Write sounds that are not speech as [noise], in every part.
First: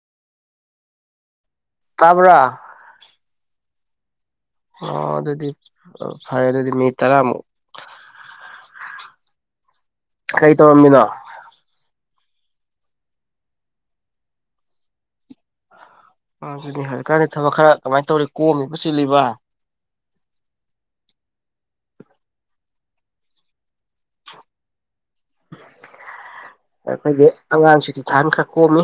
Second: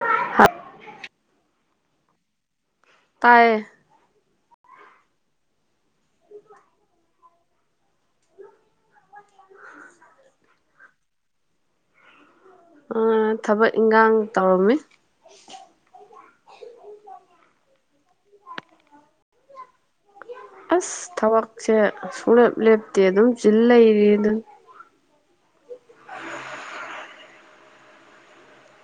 [unintelligible] Half ꯇꯥꯕ꯭ꯔꯥ ꯇꯥꯏꯌꯦ ꯑꯣ ꯑꯗꯨꯗꯤ ꯑ ꯐꯔꯦ ꯑꯗꯨꯗꯤ ꯃꯤ ꯇꯔꯥꯃꯨꯛ ꯀꯩ ꯇꯧꯔꯝꯃꯤꯅꯣ ꯑꯥ ꯊꯕꯛ ꯏꯟꯒꯥꯡ ꯇꯧꯔꯝꯃꯤ ꯑꯗꯨꯅꯤ ꯍꯧꯖꯤꯛꯀꯥꯟꯗꯤ ꯊꯕꯛ ꯈꯔ ꯀꯃꯥꯏꯅ ꯇꯧꯔꯤ ꯀꯣꯝꯃꯤꯕ ꯆꯤꯜꯂꯤꯕ ꯑꯁ ꯊꯕꯛꯁꯦ ꯁꯨꯡꯂꯦꯞ ꯂꯦꯞꯇꯦ ꯑꯗꯨꯝ ꯆꯤꯜ ꯂꯩꯔꯤ ꯑꯗꯨꯟ ꯑꯦ ꯑꯩꯈꯣꯏꯗꯤ ꯑꯉꯥꯡ ꯁꯨꯇꯤ ꯊꯥꯟ ꯈꯔ ꯀꯣꯝꯃꯤ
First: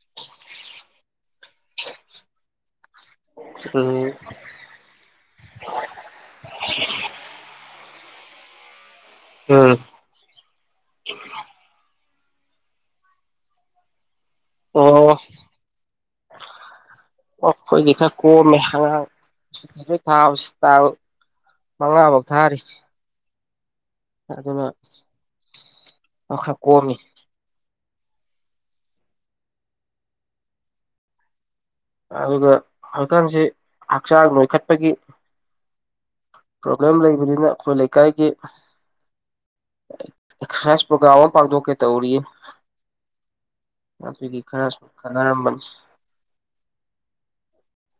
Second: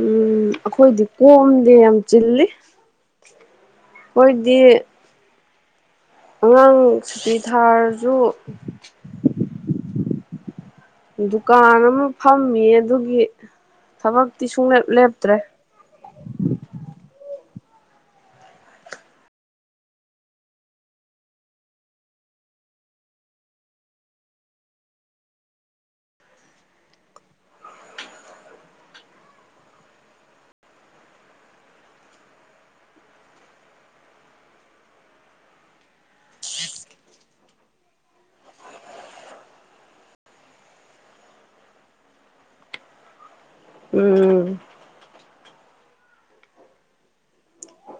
ꯎꯝ ꯑꯈꯣꯏꯗꯤ ꯀꯣꯝꯗꯦ ꯌꯥꯝ ꯆꯤꯜꯂꯤ [unintelligible] ꯑꯩꯈꯣꯏꯗꯤ ꯑꯉꯥꯡ ꯁꯨꯇꯤ ꯊꯥꯔꯁꯨ ꯎꯝ ꯗꯨꯀꯥꯟ ꯑꯃ ꯐꯝꯃꯤ ꯑꯗꯨꯒꯤ ꯊꯕꯛꯇꯤ ꯁꯨꯡꯂꯦꯞ ꯑꯣ ꯂꯦꯞꯇ꯭ꯔꯦ [inaudible] ꯑꯣ ꯑꯩꯈꯣꯏꯗꯤ ꯈꯔ ꯀꯣꯝꯃꯦ ꯑꯉꯥꯡ ꯁꯨꯇꯤ ꯂꯣꯏ ꯊꯥꯕꯁꯦ ꯇꯥꯡ ꯃꯉꯥꯐꯧ ꯊꯥꯔꯤ ꯑꯗꯨꯅ ꯃꯥ ꯈꯔ ꯀꯣꯝꯃꯤ ꯑꯗꯨꯒ ꯍꯧꯖꯤꯛꯀꯥꯟꯁꯤ ꯍꯛꯆꯥꯡ ꯅꯣꯏꯈꯠꯄꯒꯤ ꯄ꯭ꯔꯣꯕ꯭ꯂꯦꯝ ꯂꯩꯕꯅꯤꯅ ꯑꯩꯈꯣꯏ ꯂꯩꯀꯥꯏꯒꯤ ꯑꯦꯛꯁꯔꯁꯥꯏ ꯄ꯭ꯔꯣꯒ꯭ꯔꯥꯝ ꯑꯃ ꯄꯥꯡꯊꯣꯛꯀꯦ ꯇꯧꯔꯤꯌꯦ ꯑꯗꯨꯒꯤ ꯎꯝ ꯈꯔꯁꯨꯝ ꯈꯟꯅꯔꯝꯕꯅꯤ [inaudible]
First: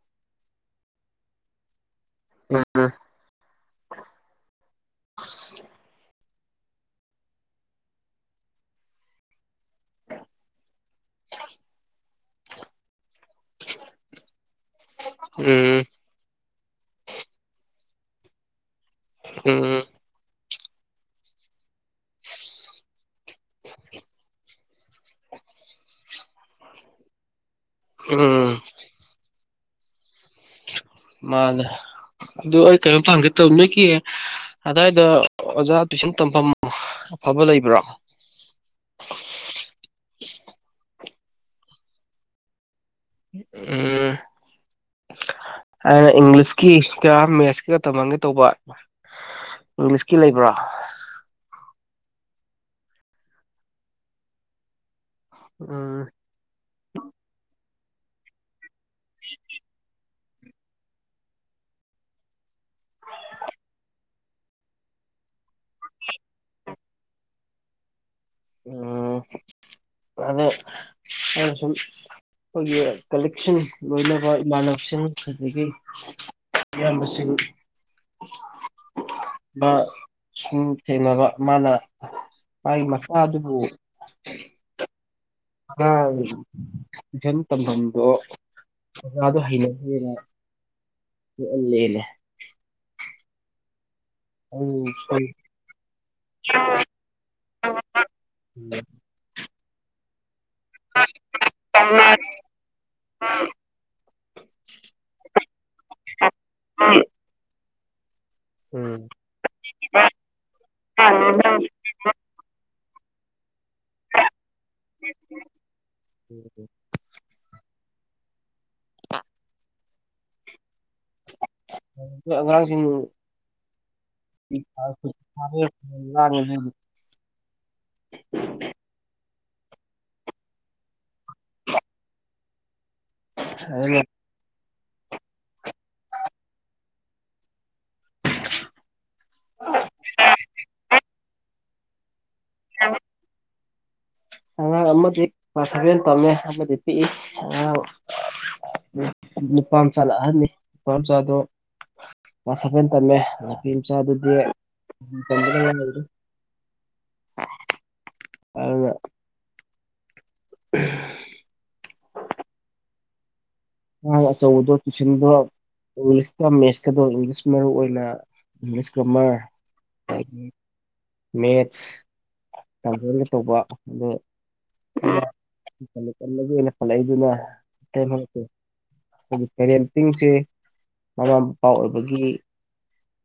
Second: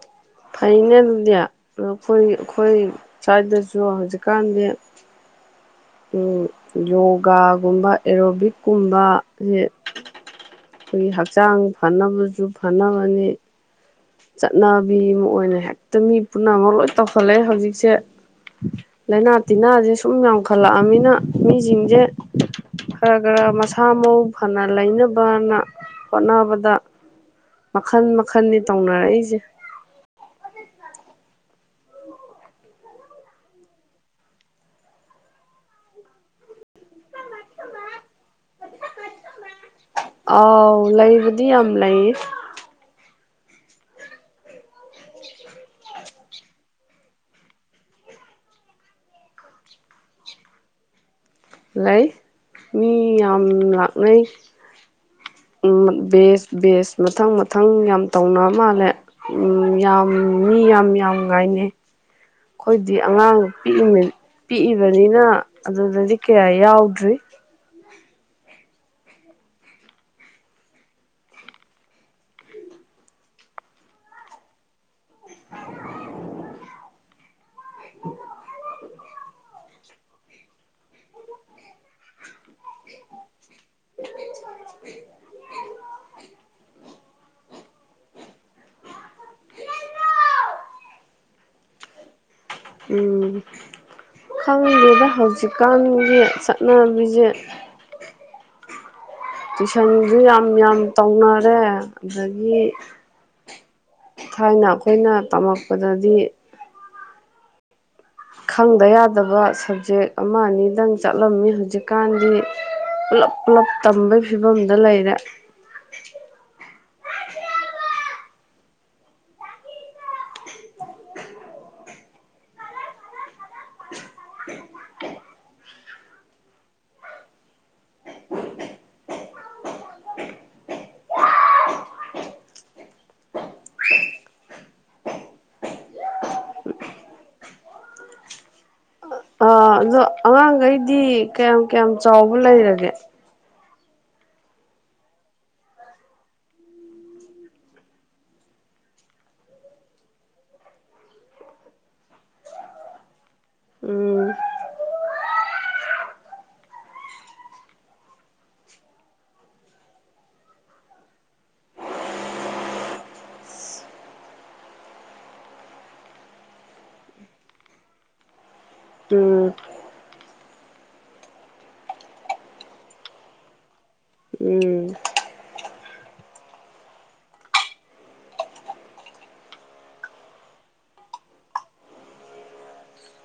ꯐꯩꯅꯦ ꯑꯗꯨꯗꯤ ꯑꯈꯣꯏ ꯑꯩꯈꯣꯏ ꯎꯝ ꯁ꯭ꯋꯥꯗꯁꯨ ꯍꯧꯖꯤꯛꯀꯥꯟꯗꯤ ꯎꯝ ꯌꯣꯒꯥꯒꯨꯝꯕ ꯑꯦꯔꯣꯕꯤꯛꯀꯨꯝꯕꯁꯦ ꯑꯩꯈꯣꯏꯒꯤ ꯍꯛꯆꯥꯡ ꯐꯅꯕꯁꯨ ꯐꯅꯕꯅꯤ ꯆꯠꯅꯕꯤ ꯑꯃ ꯑꯣꯏꯅ ꯎꯝ ꯍꯦꯛꯇ ꯃꯤ ꯄꯨꯝꯅꯃꯛ ꯂꯣꯏ ꯇꯧꯈꯜꯂꯛꯦ ꯍꯧꯖꯤꯛꯁꯦ ꯂꯥꯏꯅꯥ ꯎꯝ ꯇꯤꯟꯅꯥꯁꯦ ꯁꯨꯝ ꯌꯥꯝꯈꯠꯂꯛꯑꯕꯅꯤꯅ ꯃꯤꯁꯤꯡꯁꯦ ꯈꯔ ꯈꯔ ꯃꯁꯥ ꯃꯎ ꯐꯅ ꯂꯩꯅꯕꯅ ꯍꯣꯠꯅꯕꯗ ꯃꯈꯜ ꯎꯝ ꯃꯈꯟꯅꯤ ꯇꯧꯅꯔꯛꯏꯁꯦ ꯃꯥꯅꯦ ꯑꯗꯨ ꯑꯩ ꯀꯩꯅꯣꯝꯇ ꯍꯪꯒꯦ ꯇꯧ ꯅꯣꯏꯒꯤ ꯑꯗꯥꯏꯗ ꯑꯣꯖꯥ ꯇꯨꯏꯁꯟ ꯇꯝꯐꯝ ꯑꯐꯕ ꯂꯩꯕ꯭ꯔꯣ ꯑꯥꯎ ꯂꯩꯕꯨꯗꯤ ꯌꯥꯝ ꯂꯩ ꯎꯝ [unintelligible] ꯏꯪꯂꯤꯁꯀꯤ ꯀ ꯃꯦꯠꯁꯀꯤꯀ ꯇꯝꯍꯟꯒꯦ ꯇꯧꯕ ꯏꯪꯂꯤꯁꯀꯤ ꯂꯩꯕ꯭ꯔꯣ ꯂꯩ ꯃꯤ ꯌꯥꯝ ꯂꯥꯛꯅꯩ ꯎꯝ ꯕꯦꯁ ꯕꯦꯁ ꯃꯊꯪ ꯃꯊꯪ ꯌꯥꯝ ꯇꯧꯅ ꯃꯥꯜꯂꯦ ꯎꯝ ꯌꯥꯝ ꯃꯤ ꯌꯥꯝ ꯌꯥꯝ ꯉꯥꯏꯅꯩ ꯑꯩꯈꯣꯏꯗꯤ ꯑꯉꯥꯡ ꯄꯤꯛꯏ ꯄꯤꯛꯏꯕꯅꯤꯅ ꯑꯗꯨꯗꯗꯤ ꯀꯌꯥ ꯌꯥꯎꯗ꯭ꯔꯤ [inaudible] [unintelligible] ꯑꯩꯅ ꯁꯨꯝ ꯑꯩꯈꯣꯏꯒꯤ ꯀꯂꯤꯛꯁꯤꯟ ꯂꯣꯏꯅꯕ ꯏꯃꯥꯟꯅꯕꯁꯤꯡ ꯑꯗꯒꯤ ꯏꯌꯥꯝꯕꯁꯤꯡ ꯕꯁꯤꯡ ꯊꯦꯡꯅꯕ ꯃꯥꯅ ꯃꯥꯒꯤ ꯃꯆꯥꯗꯨꯕꯨ [unintelligible] [unintelligible] ꯇꯨꯏꯁꯟ ꯇꯝꯐꯝꯗꯣ ꯑꯣꯖꯥꯗꯣ ꯍꯩꯅꯗꯦꯅ [unintelligible] ꯎꯝ ꯑꯩ ꯈꯪꯗꯦꯗ ꯁꯣꯏ ꯍꯧꯖꯤꯛꯀꯥꯟꯒꯤ ꯆꯠꯅꯕꯤꯁꯦ [unintelligible] ꯇꯨꯏꯁꯟꯁꯨ ꯌꯥꯝ ꯌꯥꯝ ꯇꯧꯅꯔꯦ ꯑꯗꯒꯤ ꯊꯥꯏꯅ ꯑꯩꯈꯣꯏꯅ ꯇꯝꯃꯛꯄꯗꯗꯤ ꯈꯪꯗ ꯎꯝ ꯌꯥꯗꯕ ꯁꯕꯖꯦꯛ ꯑꯃ ꯑꯅꯤꯗꯪ ꯆꯠꯂꯝꯃꯤ ꯍꯧꯖꯤꯛ ꯀꯥꯟꯗꯤ ꯄꯨꯂꯞ ꯄꯨꯂꯞ ꯇꯝꯕꯒꯤ ꯐꯤꯕꯝꯗ ꯂꯩꯔꯦ ꯎꯝ [unintelligible] ꯑꯉꯥꯡꯁꯤꯡ [inaudible] [inaudible] [unintelligible] [inaudible] ꯑꯥ ꯑꯗꯣ ꯑꯉꯥꯡꯒꯩꯗꯤ ꯀꯌꯥꯝ ꯀꯌꯥꯝ ꯆꯥꯎꯕ ꯂꯩꯔꯒꯦ ꯑꯉꯥꯡ ꯑꯃꯗꯤ ꯂ꯭ꯁ ꯁꯥꯕꯦꯟ ꯇꯝꯃꯦ ꯑꯃꯗꯤ ꯄꯤꯛꯏ ꯑꯉꯥꯡ ꯅꯨꯄꯥꯝꯆꯥꯅ ꯑꯍꯟꯅꯤ ꯅꯨꯄꯝꯆꯗꯣ ꯁꯕꯦꯟ ꯇꯝꯃꯦ ꯎꯝ ꯅꯥꯄꯤꯝꯆꯗꯨꯗꯤ [unintelligible] ꯑ ꯔ [inaudible] ꯑ ꯑꯆꯧꯕꯗꯣ ꯇꯨꯋꯏꯁꯟꯗꯣ ꯏꯪꯂꯤꯁꯀ ꯃꯦꯠꯁꯀꯗꯣ ꯏꯪꯂꯤꯁ ꯃꯔꯨꯏ ꯑꯣꯏꯅ ꯏꯪꯂꯤꯁ ꯀꯃꯔ ꯎꯝ ꯃꯦꯠꯁ [unintelligible] ꯇꯧꯕ ꯑꯗꯨ ꯎꯝ [unintelligible] ꯄꯟꯂꯛꯏꯗꯨꯅ ꯄꯦꯔꯦꯟꯇꯤꯡꯁꯦ ꯃꯃꯥ ꯃꯄꯥ ꯑꯣꯏꯕꯒꯤ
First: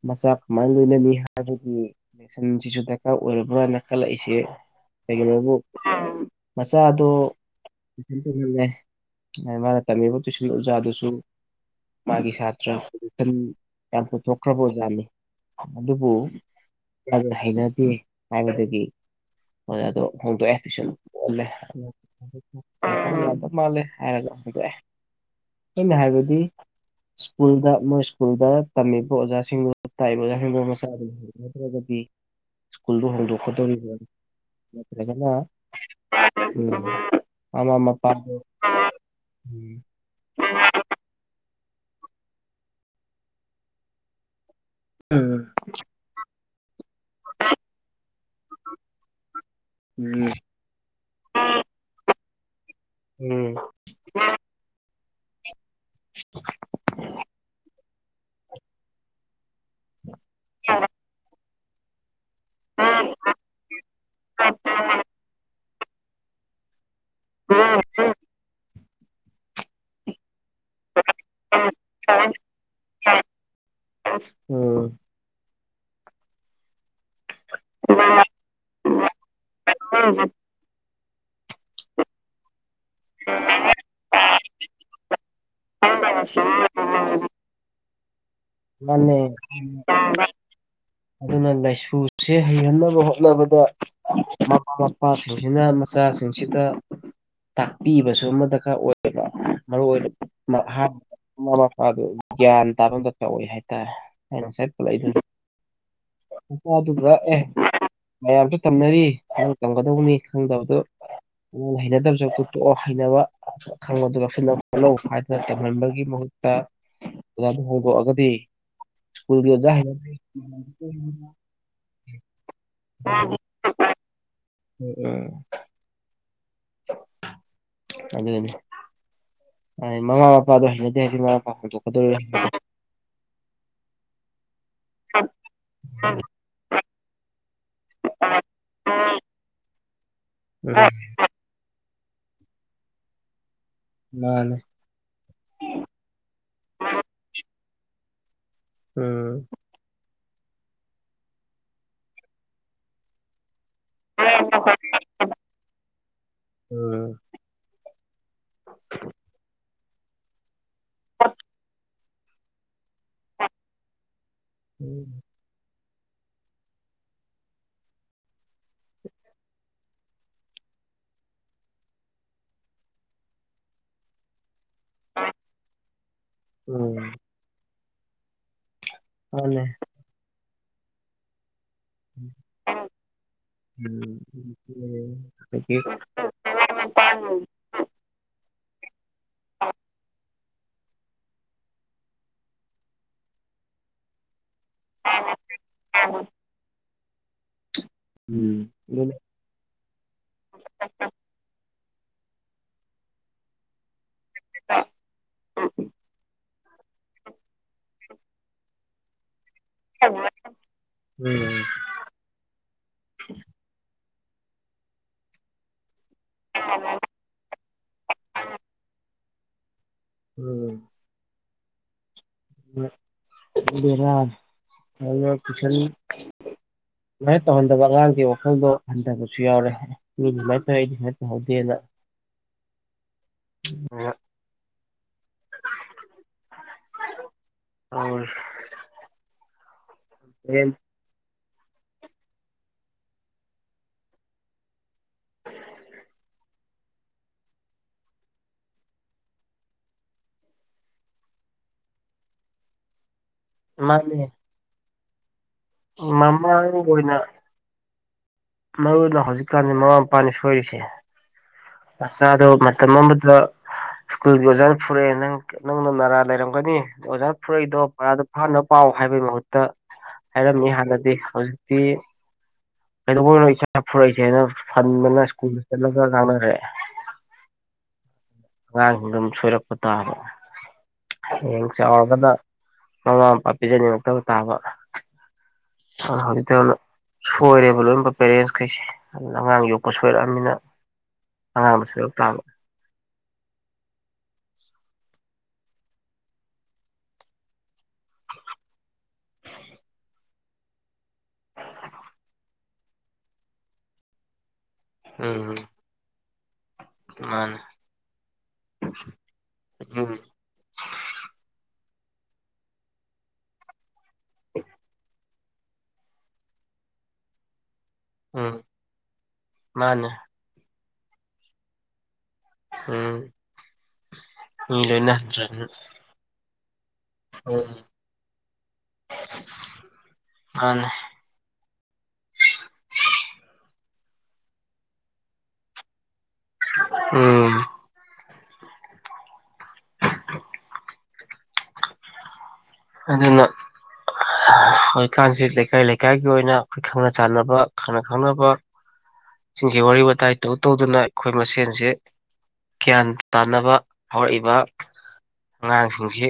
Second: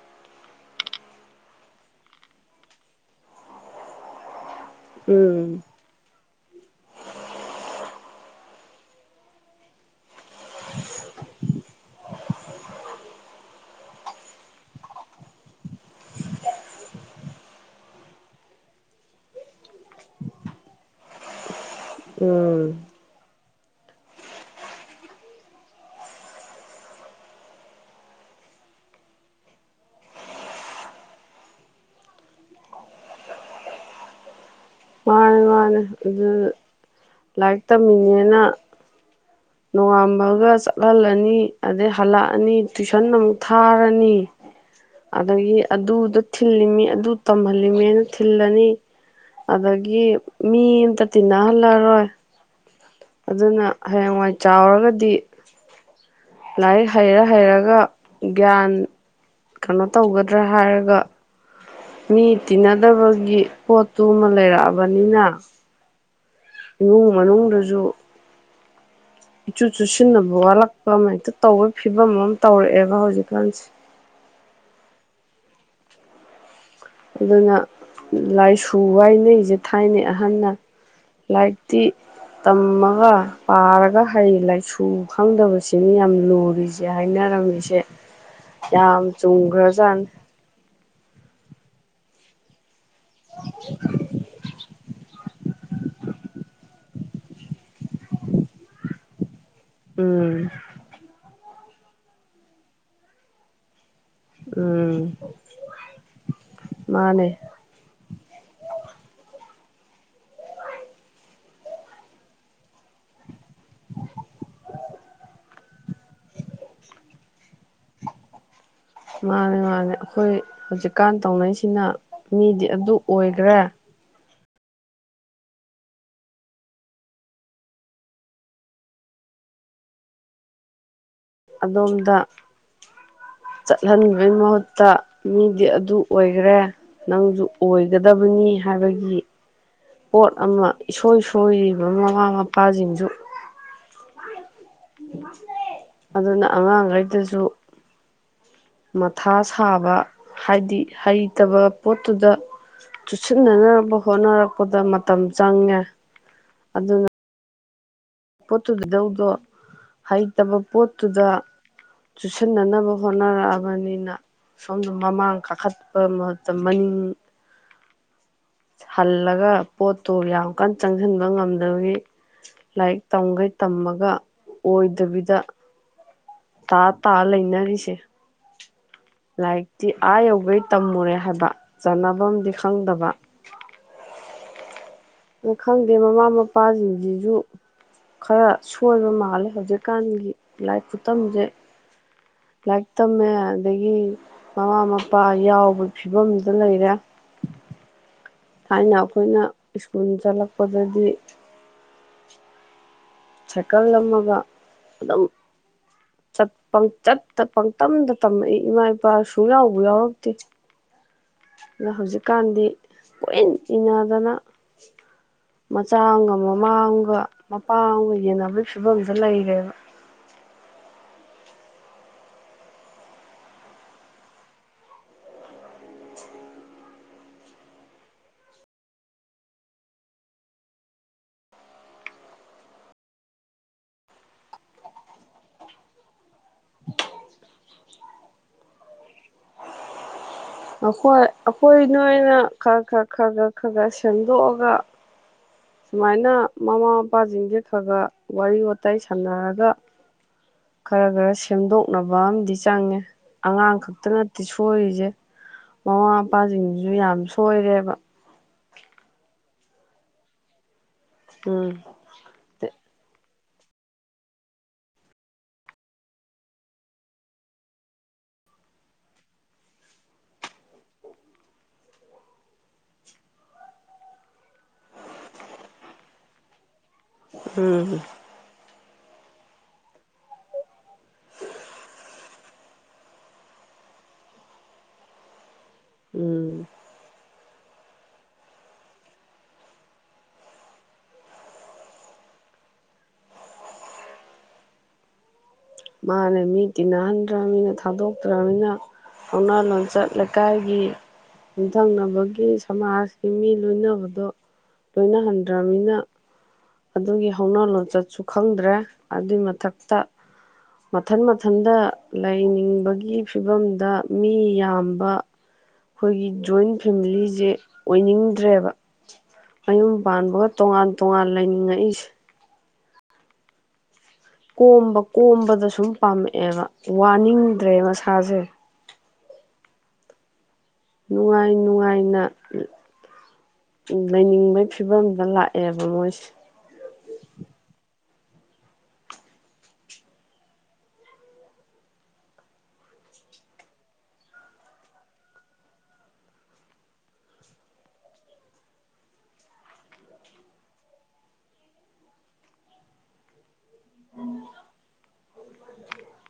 ꯃꯆꯥ ꯀꯃꯥꯏ ꯂꯣꯏꯅꯅꯤ ꯍꯥꯏꯕꯒꯤ [unintelligible] ꯗꯔꯀꯥꯔ ꯑꯣꯏꯔꯕ꯭ꯔꯥꯅ ꯈꯜꯂꯛꯏꯁꯦ ꯀꯩꯒꯤꯅꯣꯕꯨ ꯎꯝ ꯃꯆꯥꯗꯣ [unintelligible] ꯃꯥꯅ ꯇꯝꯃꯤꯕ ꯇꯨꯏꯁꯟ ꯑꯣꯖꯥ ꯗꯨꯁꯨ ꯃꯥꯒꯤ ꯁꯥꯇ꯭ꯔ ꯄꯖꯤꯁꯟ ꯌꯥꯝ ꯄꯨꯊꯣꯛꯈ꯭ꯔꯕ ꯑꯣꯖꯥꯅꯤ ꯑꯗꯨꯕꯨ ꯈ ꯍꯩꯅꯗꯦ ꯍꯥꯏꯕꯗꯒꯤ ꯑꯣꯖꯥꯗꯣ ꯍꯣꯡꯗꯣꯛꯑ ꯇꯨꯏꯁꯟ ꯀꯣꯝꯃꯦ ꯎꯝ ꯄꯃꯃꯃꯃꯃꯃꯃꯃꯃꯃꯃꯃꯃꯃꯃꯥꯜꯂꯦ ꯍꯥꯏꯔꯒꯦ ꯏꯟꯅ ꯍꯥꯏꯕꯗꯤ ꯁ꯭ꯀꯨꯜꯗ ꯃꯣꯏ ꯁ꯭ꯀꯨꯜꯗ ꯇꯝꯃꯤꯕ ꯑꯣꯖꯁꯤꯡ [unintelligible] ꯅꯠꯇ꯭ꯔꯒꯗꯤ ꯁ꯭ꯀꯨꯜꯗꯨꯣ ꯍꯣꯡꯗꯣꯛ [unintelligible] ꯃꯥꯅꯦ ꯃꯥꯅꯦ ꯑꯗꯨ [unintelligible] ꯂꯥꯏꯔꯤꯛ ꯃꯃꯥ ꯃꯄꯥ ꯇꯝꯃꯤꯅꯦꯅ [inaudible] ꯃꯒ ꯆꯠꯂꯜꯂꯅꯤ ꯑꯗꯩ ꯍꯜꯂꯛꯑꯅꯤ ꯇꯨꯏꯁꯟ ꯑꯃꯨꯛ ꯊꯥꯔꯅꯤ ꯑꯗꯒꯤ ꯑꯗꯨꯗ ꯊꯤꯜꯂꯤꯃꯤ ꯑꯗꯨ ꯇꯝꯍꯜꯂꯤꯃꯦꯅ ꯊꯤꯜꯂꯅꯤ ꯑꯗꯒꯤ ꯎꯝ ꯃꯤꯃꯝꯇ ꯇꯤꯟꯅꯍꯟꯂꯔꯣꯏ ꯎꯝ ꯑꯗꯨꯅ ꯍꯌꯦꯡꯋꯥꯏ ꯆꯥꯎꯔꯒꯗꯤ [inaudible] ꯂꯥꯏꯔꯤꯛ ꯍꯩꯔ ꯍꯩꯔꯒ ꯒ꯭ꯌꯥꯟ ꯀꯩꯅꯣ ꯇꯧꯒꯗ꯭ꯔꯥ ꯍꯥꯏꯔꯒ ꯃꯤ ꯇꯤꯟꯅꯗꯕꯒꯤ ꯄꯣꯠꯇꯨꯃ ꯂꯩꯔꯛꯑꯕꯅꯤꯅ ꯏꯃꯨꯡ ꯃꯅꯨꯡꯗꯖꯨ ꯏꯆꯨ ꯆꯨꯁꯤꯟꯅꯕ ꯋꯥꯠꯂꯛꯄ ꯑꯃꯍꯦꯛꯇ ꯇꯧ ꯐꯤꯕꯝ ꯑꯃ ꯇꯧꯔꯛꯑꯦꯕ ꯍꯧꯖꯤꯛꯀꯥꯟꯁꯦ ꯎꯝ ꯑꯗꯨꯅ ꯂꯥꯏꯁꯨ ꯍꯥꯏꯅꯩꯖꯦ ꯊꯥꯏꯅꯩ ꯑꯍꯟꯅ ꯂꯥꯏꯤꯛꯇꯤ ꯇꯝꯃꯒ ꯄꯥꯔꯒ ꯍꯩ ꯂꯥꯏꯁꯨ ꯈꯪꯗꯕ ꯁꯤꯅꯤ ꯌꯥꯝ ꯂꯨꯔꯤꯖꯦ ꯍꯥꯏꯅꯔꯝꯃꯤꯁꯦ ꯌꯥꯝ ꯃꯥꯅꯦ ꯆꯨꯝꯒ꯭ꯔꯖꯥꯠꯅꯤ ꯑꯗꯨꯅ ꯂꯥꯏꯁꯨꯁꯦ ꯍꯩꯍꯟꯅꯕ ꯍꯣꯠꯅꯕꯗ ꯃꯃꯥ ꯃꯄꯥꯁꯤꯡ ꯃꯆꯥꯁꯤꯡꯁꯤꯗ ꯇꯥꯛꯄꯤꯕꯁꯨ ꯑꯃ ꯗꯔꯀꯥꯔ ꯑꯣꯏꯌꯦꯕ ꯃꯔꯨ ꯑꯣꯏꯅ ꯎꯝ [unintelligible] ꯒ꯭ꯌꯥꯟ ꯇꯥꯕꯃ ꯗꯔꯀꯕꯑꯣꯏ ꯍꯥꯏꯇꯥꯔꯦ ꯑꯩꯅ ꯉꯁꯥꯏ ꯎꯝ ꯄꯨꯔꯛꯏꯗꯨꯅꯤ ꯅꯨꯄꯥꯗꯨꯒꯥ ꯃꯥꯅꯦ ꯑꯦ ꯃꯌꯥꯝꯁꯨ ꯇꯝꯅꯔꯤ ꯅꯪꯁꯨ ꯇꯝꯒꯗꯧꯅꯤ ꯈꯪꯗꯕꯗꯨ ꯅꯪꯅ ꯍꯩꯅꯗꯕꯁꯨ ꯀꯨꯠꯇꯣꯛꯑꯣ ꯍꯩꯅꯕ ꯈꯪꯕꯗꯨ ꯂꯧꯁꯤꯟꯂꫭ ꯀꯛ ꯂꫭ ꯍꯥꯏꯗꯅ ꯇꯧꯍꯟꯕꯒꯤ ꯃꯍꯨꯠꯇ ꯑꯣꯖꯥꯗꫭ ꯍꯧꯗꫭꯛ ꯑꯥꯒꯗꯤ ꯁ꯭ꯀꯨꯜꯒꯤ ꯑꯗꯥꯏꯗ [unintelligible] ꯀꯟ ꯇꯧꯅꯩꯁꯤꯅ ꯃꯤꯗꯤ ꯑꯗꯨ ꯑꯣꯏꯈ꯭ꯔꯦ ꯎꯝ ꯎꯝ ꯑꯗꯨꯅꯤ ꯃꯥꯅꯤ ꯃꯃꯥ ꯃꯄꯥꯗꯣ ꯍꯩꯅꯗꯦ ꯍꯥꯏꯗꯤ ꯃꯃꯥ ꯃꯄꯥ ꯑꯗꯣꯝꯗ ꯍꯣꯡꯗꯣꯛꯀꯗꯣꯏꯔ ꯆꯠꯍꯟꯕꯩ ꯃꯍꯨꯠꯇ ꯃꯤꯗꯤ ꯑꯗꯨ ꯑꯣꯏꯈ꯭ꯔꯦ ꯅꯪꯁꯨ ꯑꯣꯏꯒꯗꯕꯅꯤ ꯍꯥꯏꯕꯒꯤ ꯄꯣꯠ ꯑꯃ ꯎꯝ ꯏꯁꯣꯏ ꯁꫭꯏ ꯁꯣꯏꯔꯤꯕ ꯃꯃꯥ ꯃꯄꯥꯁꯤꯡꯁꯨ ꯃꯥꯅꯦ [unintelligible] ꯑꯗꯨꯅ ꯑꯉꯥꯡꯈꯩꯗꯁꯨ ꯃꯊꯥ ꯎꯝ ꯁꯥꯕ ꯍꯥꯏꯗꯤ ꯍꯩꯇꯕ ꯄꯣꯠꯇꯨꯗ ꯆꯨꯁꯤꯟꯅꯅ ꯍꯣꯠꯅꯔꯛꯄꯗ ꯃꯇꯝ ꯆꯪꯉꯦ ꯑꯗꯨꯅ ꯎꯝ ꯄꯣꯠꯇꯨꯗꯨꯗꯧꯗꯣ ꯍꯩꯇꯕ ꯄꯣꯠꯇꯨꯗ ꯆꯨꯁꯤꯟꯅꯅꯕ ꯍꯣꯠꯅꯔꯛꯑꯕꯅꯤꯅ ꯁꯣꯝꯗ ꯃꯃꯥꯡ ꯀꯥꯈꯠ ꯄ ꯃꯍꯨꯠꯇ ꯃꯅꯤꯡ ꯍꯜꯂꯒ ꯄꯣꯠꯇꯨ ꯌꯥꯝ ꯀꯟꯅ ꯆꯪꯁꯤꯟꯕ ꯉꯝꯗꯕꯒꯤ ꯂꯥꯏꯔꯤꯛ ꯇꯝꯈꯩ ꯇꯝꯃꯒ ꯑꯣꯏ ꯗꯕꯤꯗ ꯇꯥ ꯇꯥ ꯎꯝ ꯂꯩꯅꯔꯤꯁꯦ ꯃꯥꯅꯦ ꯂꯥꯏꯔꯤꯛꯇꯤ ꯑꯥ ꯌꯧꯒꯩ ꯇꯝꯃꯨꯔꯦ ꯍꯥꯏꯕ ꯆꯥꯟꯅꯕꯝꯗꯤ ꯈꯪꯗꯕ ꯎꯝ [unintelligible] ꯄꯨꯜꯂꯦ ꯑꫭ ꯈꯪꯗꯦ ꯃꯃꯥ ꯃꯄꯥꯁꯤꯡꯁꯤꯁꯨ ꯈꯔ ꯁꯣꯏꯕ ꯃꯥꯜꯂꯦ ꯍꯧꯖꯤꯛꯀꯥꯟꯒꯤ ꯂꯥꯏꯔꯤꯛ ꯈꯨꯇꯝꯁꯦ ꯂꯥꯏꯔꯤꯛ ꯇꯝꯃꯦ ꯑꯗꯥꯒꯤ ꯃꯃꯥ ꯃꯄꯥ ꯌꯥꯎꯕꯒꯤ ꯐꯤꯕꯝꯗ ꯂꯩꯔꯦ ꯎꯝ ꯊꯥꯏꯅ ꯑꯗꯨꯅꯤ ꯑꯩꯈꯣꯏꯅ ꯁ꯭ꯀꯨꯜ ꯆꯠꯂꯛꯄꯗꯗꯤ ꯁꯥꯏꯀꯜꯂꯝꯃꯒ ꯑꯗꯨꯝ [inaudible] ꯆꯠ ꯄꯪꯆꯠꯇ ꯄꯪꯇꯝꯗ ꯇꯝꯃꯛꯏ ꯏꯃꯥ ꯏꯄꯥ ꯁꯨꯡ ꯌꯥꯎꯕꯨ ꯌꯥꯎꯔꯛꯇꯦ ꯎꯝ ꯑꯗꫭ ꯍꯧꯖꯤꯛ ꯀꯥꯟꯗꯤ ꯀꯣꯏꯏꯟ ꯏꯟꯅꯗꯅ ꯃꯆꯥ ꯑꯃꯒ ꯃꯥꯝ ꯃꯥꯡꯒ ꯃꯄꯥꯥꯝꯒ ꯌꯦꯟꯅꯕꯩ ꯐꯤꯕꯝꯗ ꯂꯩꯈ꯭ꯔꯦꯕ ꯎꯝ꯫ [unintelligible] ꯕꯦꯔꯥꯅꯦ [unintelligible] ꯄꯨꯁꯤꯜ ꯁꯨꯃꯥꯏ ꯇꯧꯍꯟꯗꯕ ꯑꯉꯥꯡꯒꯤ ꯋꯥꯈꯜꯗꯣ ꯍꯟꯊꯕꯁꯨ ꯌꯥꯎꯔꯦ ꯃꯤꯗꯤ ꯗꯨꯝꯃꯥꯏ ꯇꯧꯑꯦ ꯑꯩꯗꯤ ꯁꯨꯃꯥꯏ ꯇꯧꯍꯧꯗꯦꯅ [inaudible] ꯑꯣ ꯇꯧꯔꯁꯦ ꯔꯦꯟ ꯑꯈꯣꯏ ꯑꯈꯣꯏ ꯅꯣꯏꯅ ꯈꯔ ꯈꯔ ꯈꯔꯒꯠ ꯈꯔꯒꯠ ꯁꯦꯝꯗꯣꯛꯑꯒ ꯁꯨꯃꯥꯏꯅ ꯃꯃꯥ ꯃꯄꯥꯁꯤꯡꯁꯦ ꯈꯔꯒꯠ ꯋꯥꯔꯤ ꯋꯇꯥꯏ ꯁꯥꯟꯅꯔꯒ ꯈꯔꯥ ꯈꯔꯥ ꯁꯦꯝꯗꯣꯛꯅꯕ ꯑꯃꯗꯤꯝ ꯆꯪꯉꯦ ꯑꯉꯥꯡ ꯈꯛꯇ ꯃꯥꯅꯦ ꯅꯠꯇꯦ ꯁꯣꯏꯔꯤꯖꯦ ꯃꯃꯥ ꯃꯃꯥꯡ ꯃꯄꯥꯁꯤꯡꯖꯤꯖꯨ ꯑꯣꯏꯅ ꯌꯥꯝ ꯁꯣꯏꯔꯦꯕ ꯃꯔꯨ ꯑꯣꯏꯅ ꯍꯧꯖꯤꯛꯀꯥꯟꯗꯤ ꯃꯃꯥ ꯃꯄꯥꯅꯤ ꯁꯣꯏꯔꯤꯁꯦ ꯎꯝ ꯃꯆꯥꯗꯣ ꯃꯇꯝ ꯑꯃꯗ ꯁ꯭ꯀꯨꯜꯒꯤ ꯑꯣꯖꯥꯅ ꯐꯨꯔꯛꯑꯦ ꯅꯪ ꯅꯪꯅ ꯅꯔꯥ ꯂꯩꯔꯝꯒꯅꯤ ꯑꯣꯖꯥꯅ ꯐꯨꯔꯛꯏꯗꯣ ꯄꯔꯥꯗꯣ ꯐꯥꯅꯕ ꯄꯥꯎ ꯍꯥꯏꯕꯩ ꯃꯍꯨꯠꯇ ꯍꯥꯏꯔꯝꯃꯤ ꯍꯥꯟꯅꯗꯤ ꯍꯧꯖꯤꯛꯇꯤ ꯀꯩꯗꯧꯕꯩꯅꯣ ꯏꯆꯥ ꯐꯨꯔꯛꯏꯁꯦꯅ ꯐꯟꯕꯅ ꯁ꯭ꯀꯨꯜꯗ ꯆꯠꯂꯒ ꯉꯥꯡꯅꯔꯛꯑꯦ ꯎꯝ ꯑꯉꯥꯡꯁꯤꯡꯗ ꯑꯗꯨꯝ ꯁꯣꯏꯔꯛꯄ ꯇꯥꯕ ꯍꯌꯦꯡ ꯆꯥꯎꯔꯒꯗ ꯃꯃꯥ ꯃꯄꯥ ꯄꯤꯖꯅꯤꯡꯉꯛꯇꯕ ꯇꯥꯕ ꯍꯧꯖꯤꯛꯇ ꯎꯝ ꯇꯧꯅ ꯁꯣꯏꯔꯦꯕ ꯂꯣꯏꯅꯃꯛ ꯄꯦꯔꯦꯟꯁ ꯈꯩꯁꯦ ꯑꯗꯨꯅ ꯑꯉꯥꯡ ꯌꯣꯛꯄ ꯁꯣꯏꯔꯛꯑꯃꯤꯅ ꯑꯉꯥꯡ ꯁꯣꯏꯔꯛꯇꯥꯕ ꯃꯥꯅꯦ ꯃꯤ ꯇꯤꯟꯅꯍꯟꯗ꯭ꯔꯕꯃꯤꯅ ꯊꯥꯗꯣꯛꯇ꯭ꯔꯃꯤꯅ ꯍꯧꯅ ꯂꯣꯟꯆꯠ ꯂꯩꯀꯥꯏꯒꯤ ꯌꯨꯝꯊꯪꯅꯕꯒꯤ ꯁꯃꯥꯖꯀꯤ ꯃꯤ ꯂꯣꯏꯅꯕꯗꯣ ꯎꯝ ꯂꯣꯏꯅꯍꯟꯗ꯭ꯔꯕꯃꯤꯅ ꯑꯗꯨꯒꯤ ꯃꯥꯅꯦ ꯍꯧꯅ ꯂꯣꯟꯆꯠꯁꯨ ꯈꯪꯗ꯭ꯔꯦ ꯑꯗꯨꯏ ꯃꯊꯛꯇ ꯎꯝ ꯃꯊꯟ ꯃꯊꯟꯗ ꯂꯩꯅꯤꯡꯕꯒꯤ ꯐꯤꯕꯝꯗ ꯃꯤ ꯌꯥꯝꯕ ꯈꯣꯏꯒꯤ ꯖꯣꯏꯟ ꯐꯦꯃꯤꯂꯤꯖꯦ ꯎꯝ ꯑꯣꯏꯅꯤꯡꯗ꯭ꯔꯦꯕ ꯃꯌꯨꯝ ꯃꯥꯅꯦ ꯄꯥꯟꯕꯒ ꯇꯣꯉꯥꯟ ꯇꯣꯉꯥꯟ ꯂꯩꯅꯤꯡꯉꯛꯏꯁꯦ ꯎꯝ ꯃꯤ ꯀꯣꯝꯕ ꯂꯣꯏꯅꯍꯟꯗ꯭ꯔꯕꯅꯤꯅ ꯀꯣꯝꯕꯗ ꯁꯨꯝ ꯄꯥꯝꯃꯛꯑꯦꯕ ꯋꯥꯅꯤꯡꯗ꯭ꯔꯦ ꯃꯁꯥꯖꯦ ꯃꯥꯟꯅꯦ ꯅꯨꯡꯉꯥꯏ ꯅꯨꯡꯉꯥꯏꯅ ꯎꯝ ꯂꯩꯅꯤꯡꯕꯒꯤ ꯐꯤꯕꯝꯗ ꯂꯥꯛꯑꯦꯕ ꯃꯣꯏꯁꯦ ꯎꯝ ꯑꯗꯨꯅ ꯍꯧꯖꯤꯛꯀꯥꯟꯁꯤ ꯂꯩꯀꯥꯏ ꯂꯩꯀꯥꯏꯒꯤ ꯑꯣꯏꯅ ꯑꯩꯈꯣꯏ ꯈꯪꯅ ꯆꯥꯟꯅꯕ ꯈꯪꯅ ꯈꯪꯅꯕ ꯁꯤꯡꯖꯦ ꯋꯥꯔꯤ ꯋꯥꯇꯥꯏꯇ ꯇꯧꯗꯨꯅ ꯑꯩꯈꯣꯏ ꯃꯁꯦꯟꯁꯦ ꯒ꯭ꯌꯥꯟ ꯇꯥꯟꯅꯕ ꯍꯧꯔꯛꯏꯕ ꯑꯉꯥꯡꯁꯤꯡꯁꯤ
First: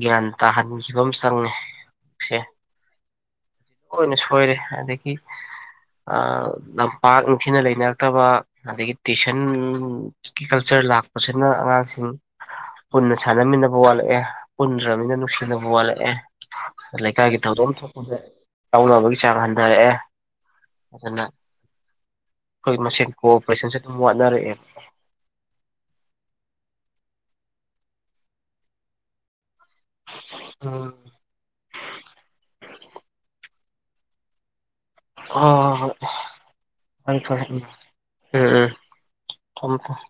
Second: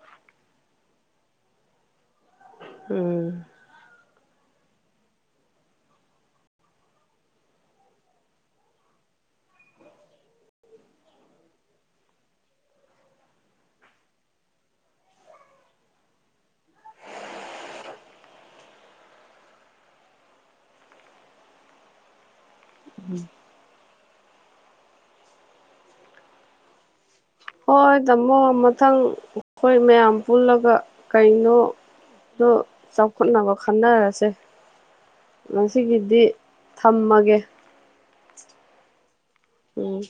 ꯒ꯭ꯌꯥꯟ ꯇꯥꯍꯟꯈꯤꯕ ꯑꯃ ꯆꯪꯉꯦ ꯁꯦ ꯎꯝ ꯍꯣꯏꯅ ꯁꯣꯏꯔꯦ ꯑꯗꯒꯤ ꯂꯝꯄꯥꯛ ꯅꯨꯡꯊꯤꯅ ꯂꯩꯅꯔꯛꯇꯕ ꯑꯗꯒꯤ ꯇꯨꯏꯁꯟ ꯀꯜꯆꯔ ꯂꯥꯛꯄꯁꯤꯅ ꯑꯉꯥꯡꯁꯤꯡ ꯄꯨꯟꯅ ꯁꯥꯟꯅꯃꯤꯟꯅꯕ ꯋꯥꯠꯂꯛꯑꯦ ꯄꯨꯟꯗ꯭ꯔꯅꯤꯅ ꯅꯨꯡꯁꯤꯅꯕ ꯋꯥꯠꯂꯛꯑꯦ ꯂꯩꯀꯥꯏꯒꯤ ꯊꯧꯗꯣꯛ ꯑꯃ ꯊꯣꯛꯄꯗꯥ ꯌꯥꯎꯅꯕꯒꯤ ꯆꯥꯡ ꯍꯟꯊꯔꯛꯑꯦ ꯑꯗꯨꯅ ꯑꯩꯈꯣꯏ ꯃꯁꯦꯟ ꯀꯣꯑꯣꯄꯔꯦꯁꯟꯁꯦ ꯑꯗꯨꯝ ꯋꯥꯠꯅꯔꯛꯑꯦꯕ ꯍꯣꯏ ꯇꯥꯃꯣ ꯃꯊꯪ ꯑꯩꯈꯣꯏ ꯃꯌꯥꯝ ꯄꯨꯜꯂꯒ ꯎꯝ ꯀꯩꯅꯣꯗꯣ ꯆꯥꯎꯈꯠꯅꯕ ꯈꯟꯅꯔꯁꯦ ꯉꯁꯤꯒꯤꯗꯤ ꯍꯣꯍꯣꯏ ꯐꯥꯔꯦ ꯊꯝꯃꯒꯦ ꯐꯥꯔꯦ ꯎꯝ ꯊꯝꯃꯨ ꯎꯝ ꯊꯝꯃꯨ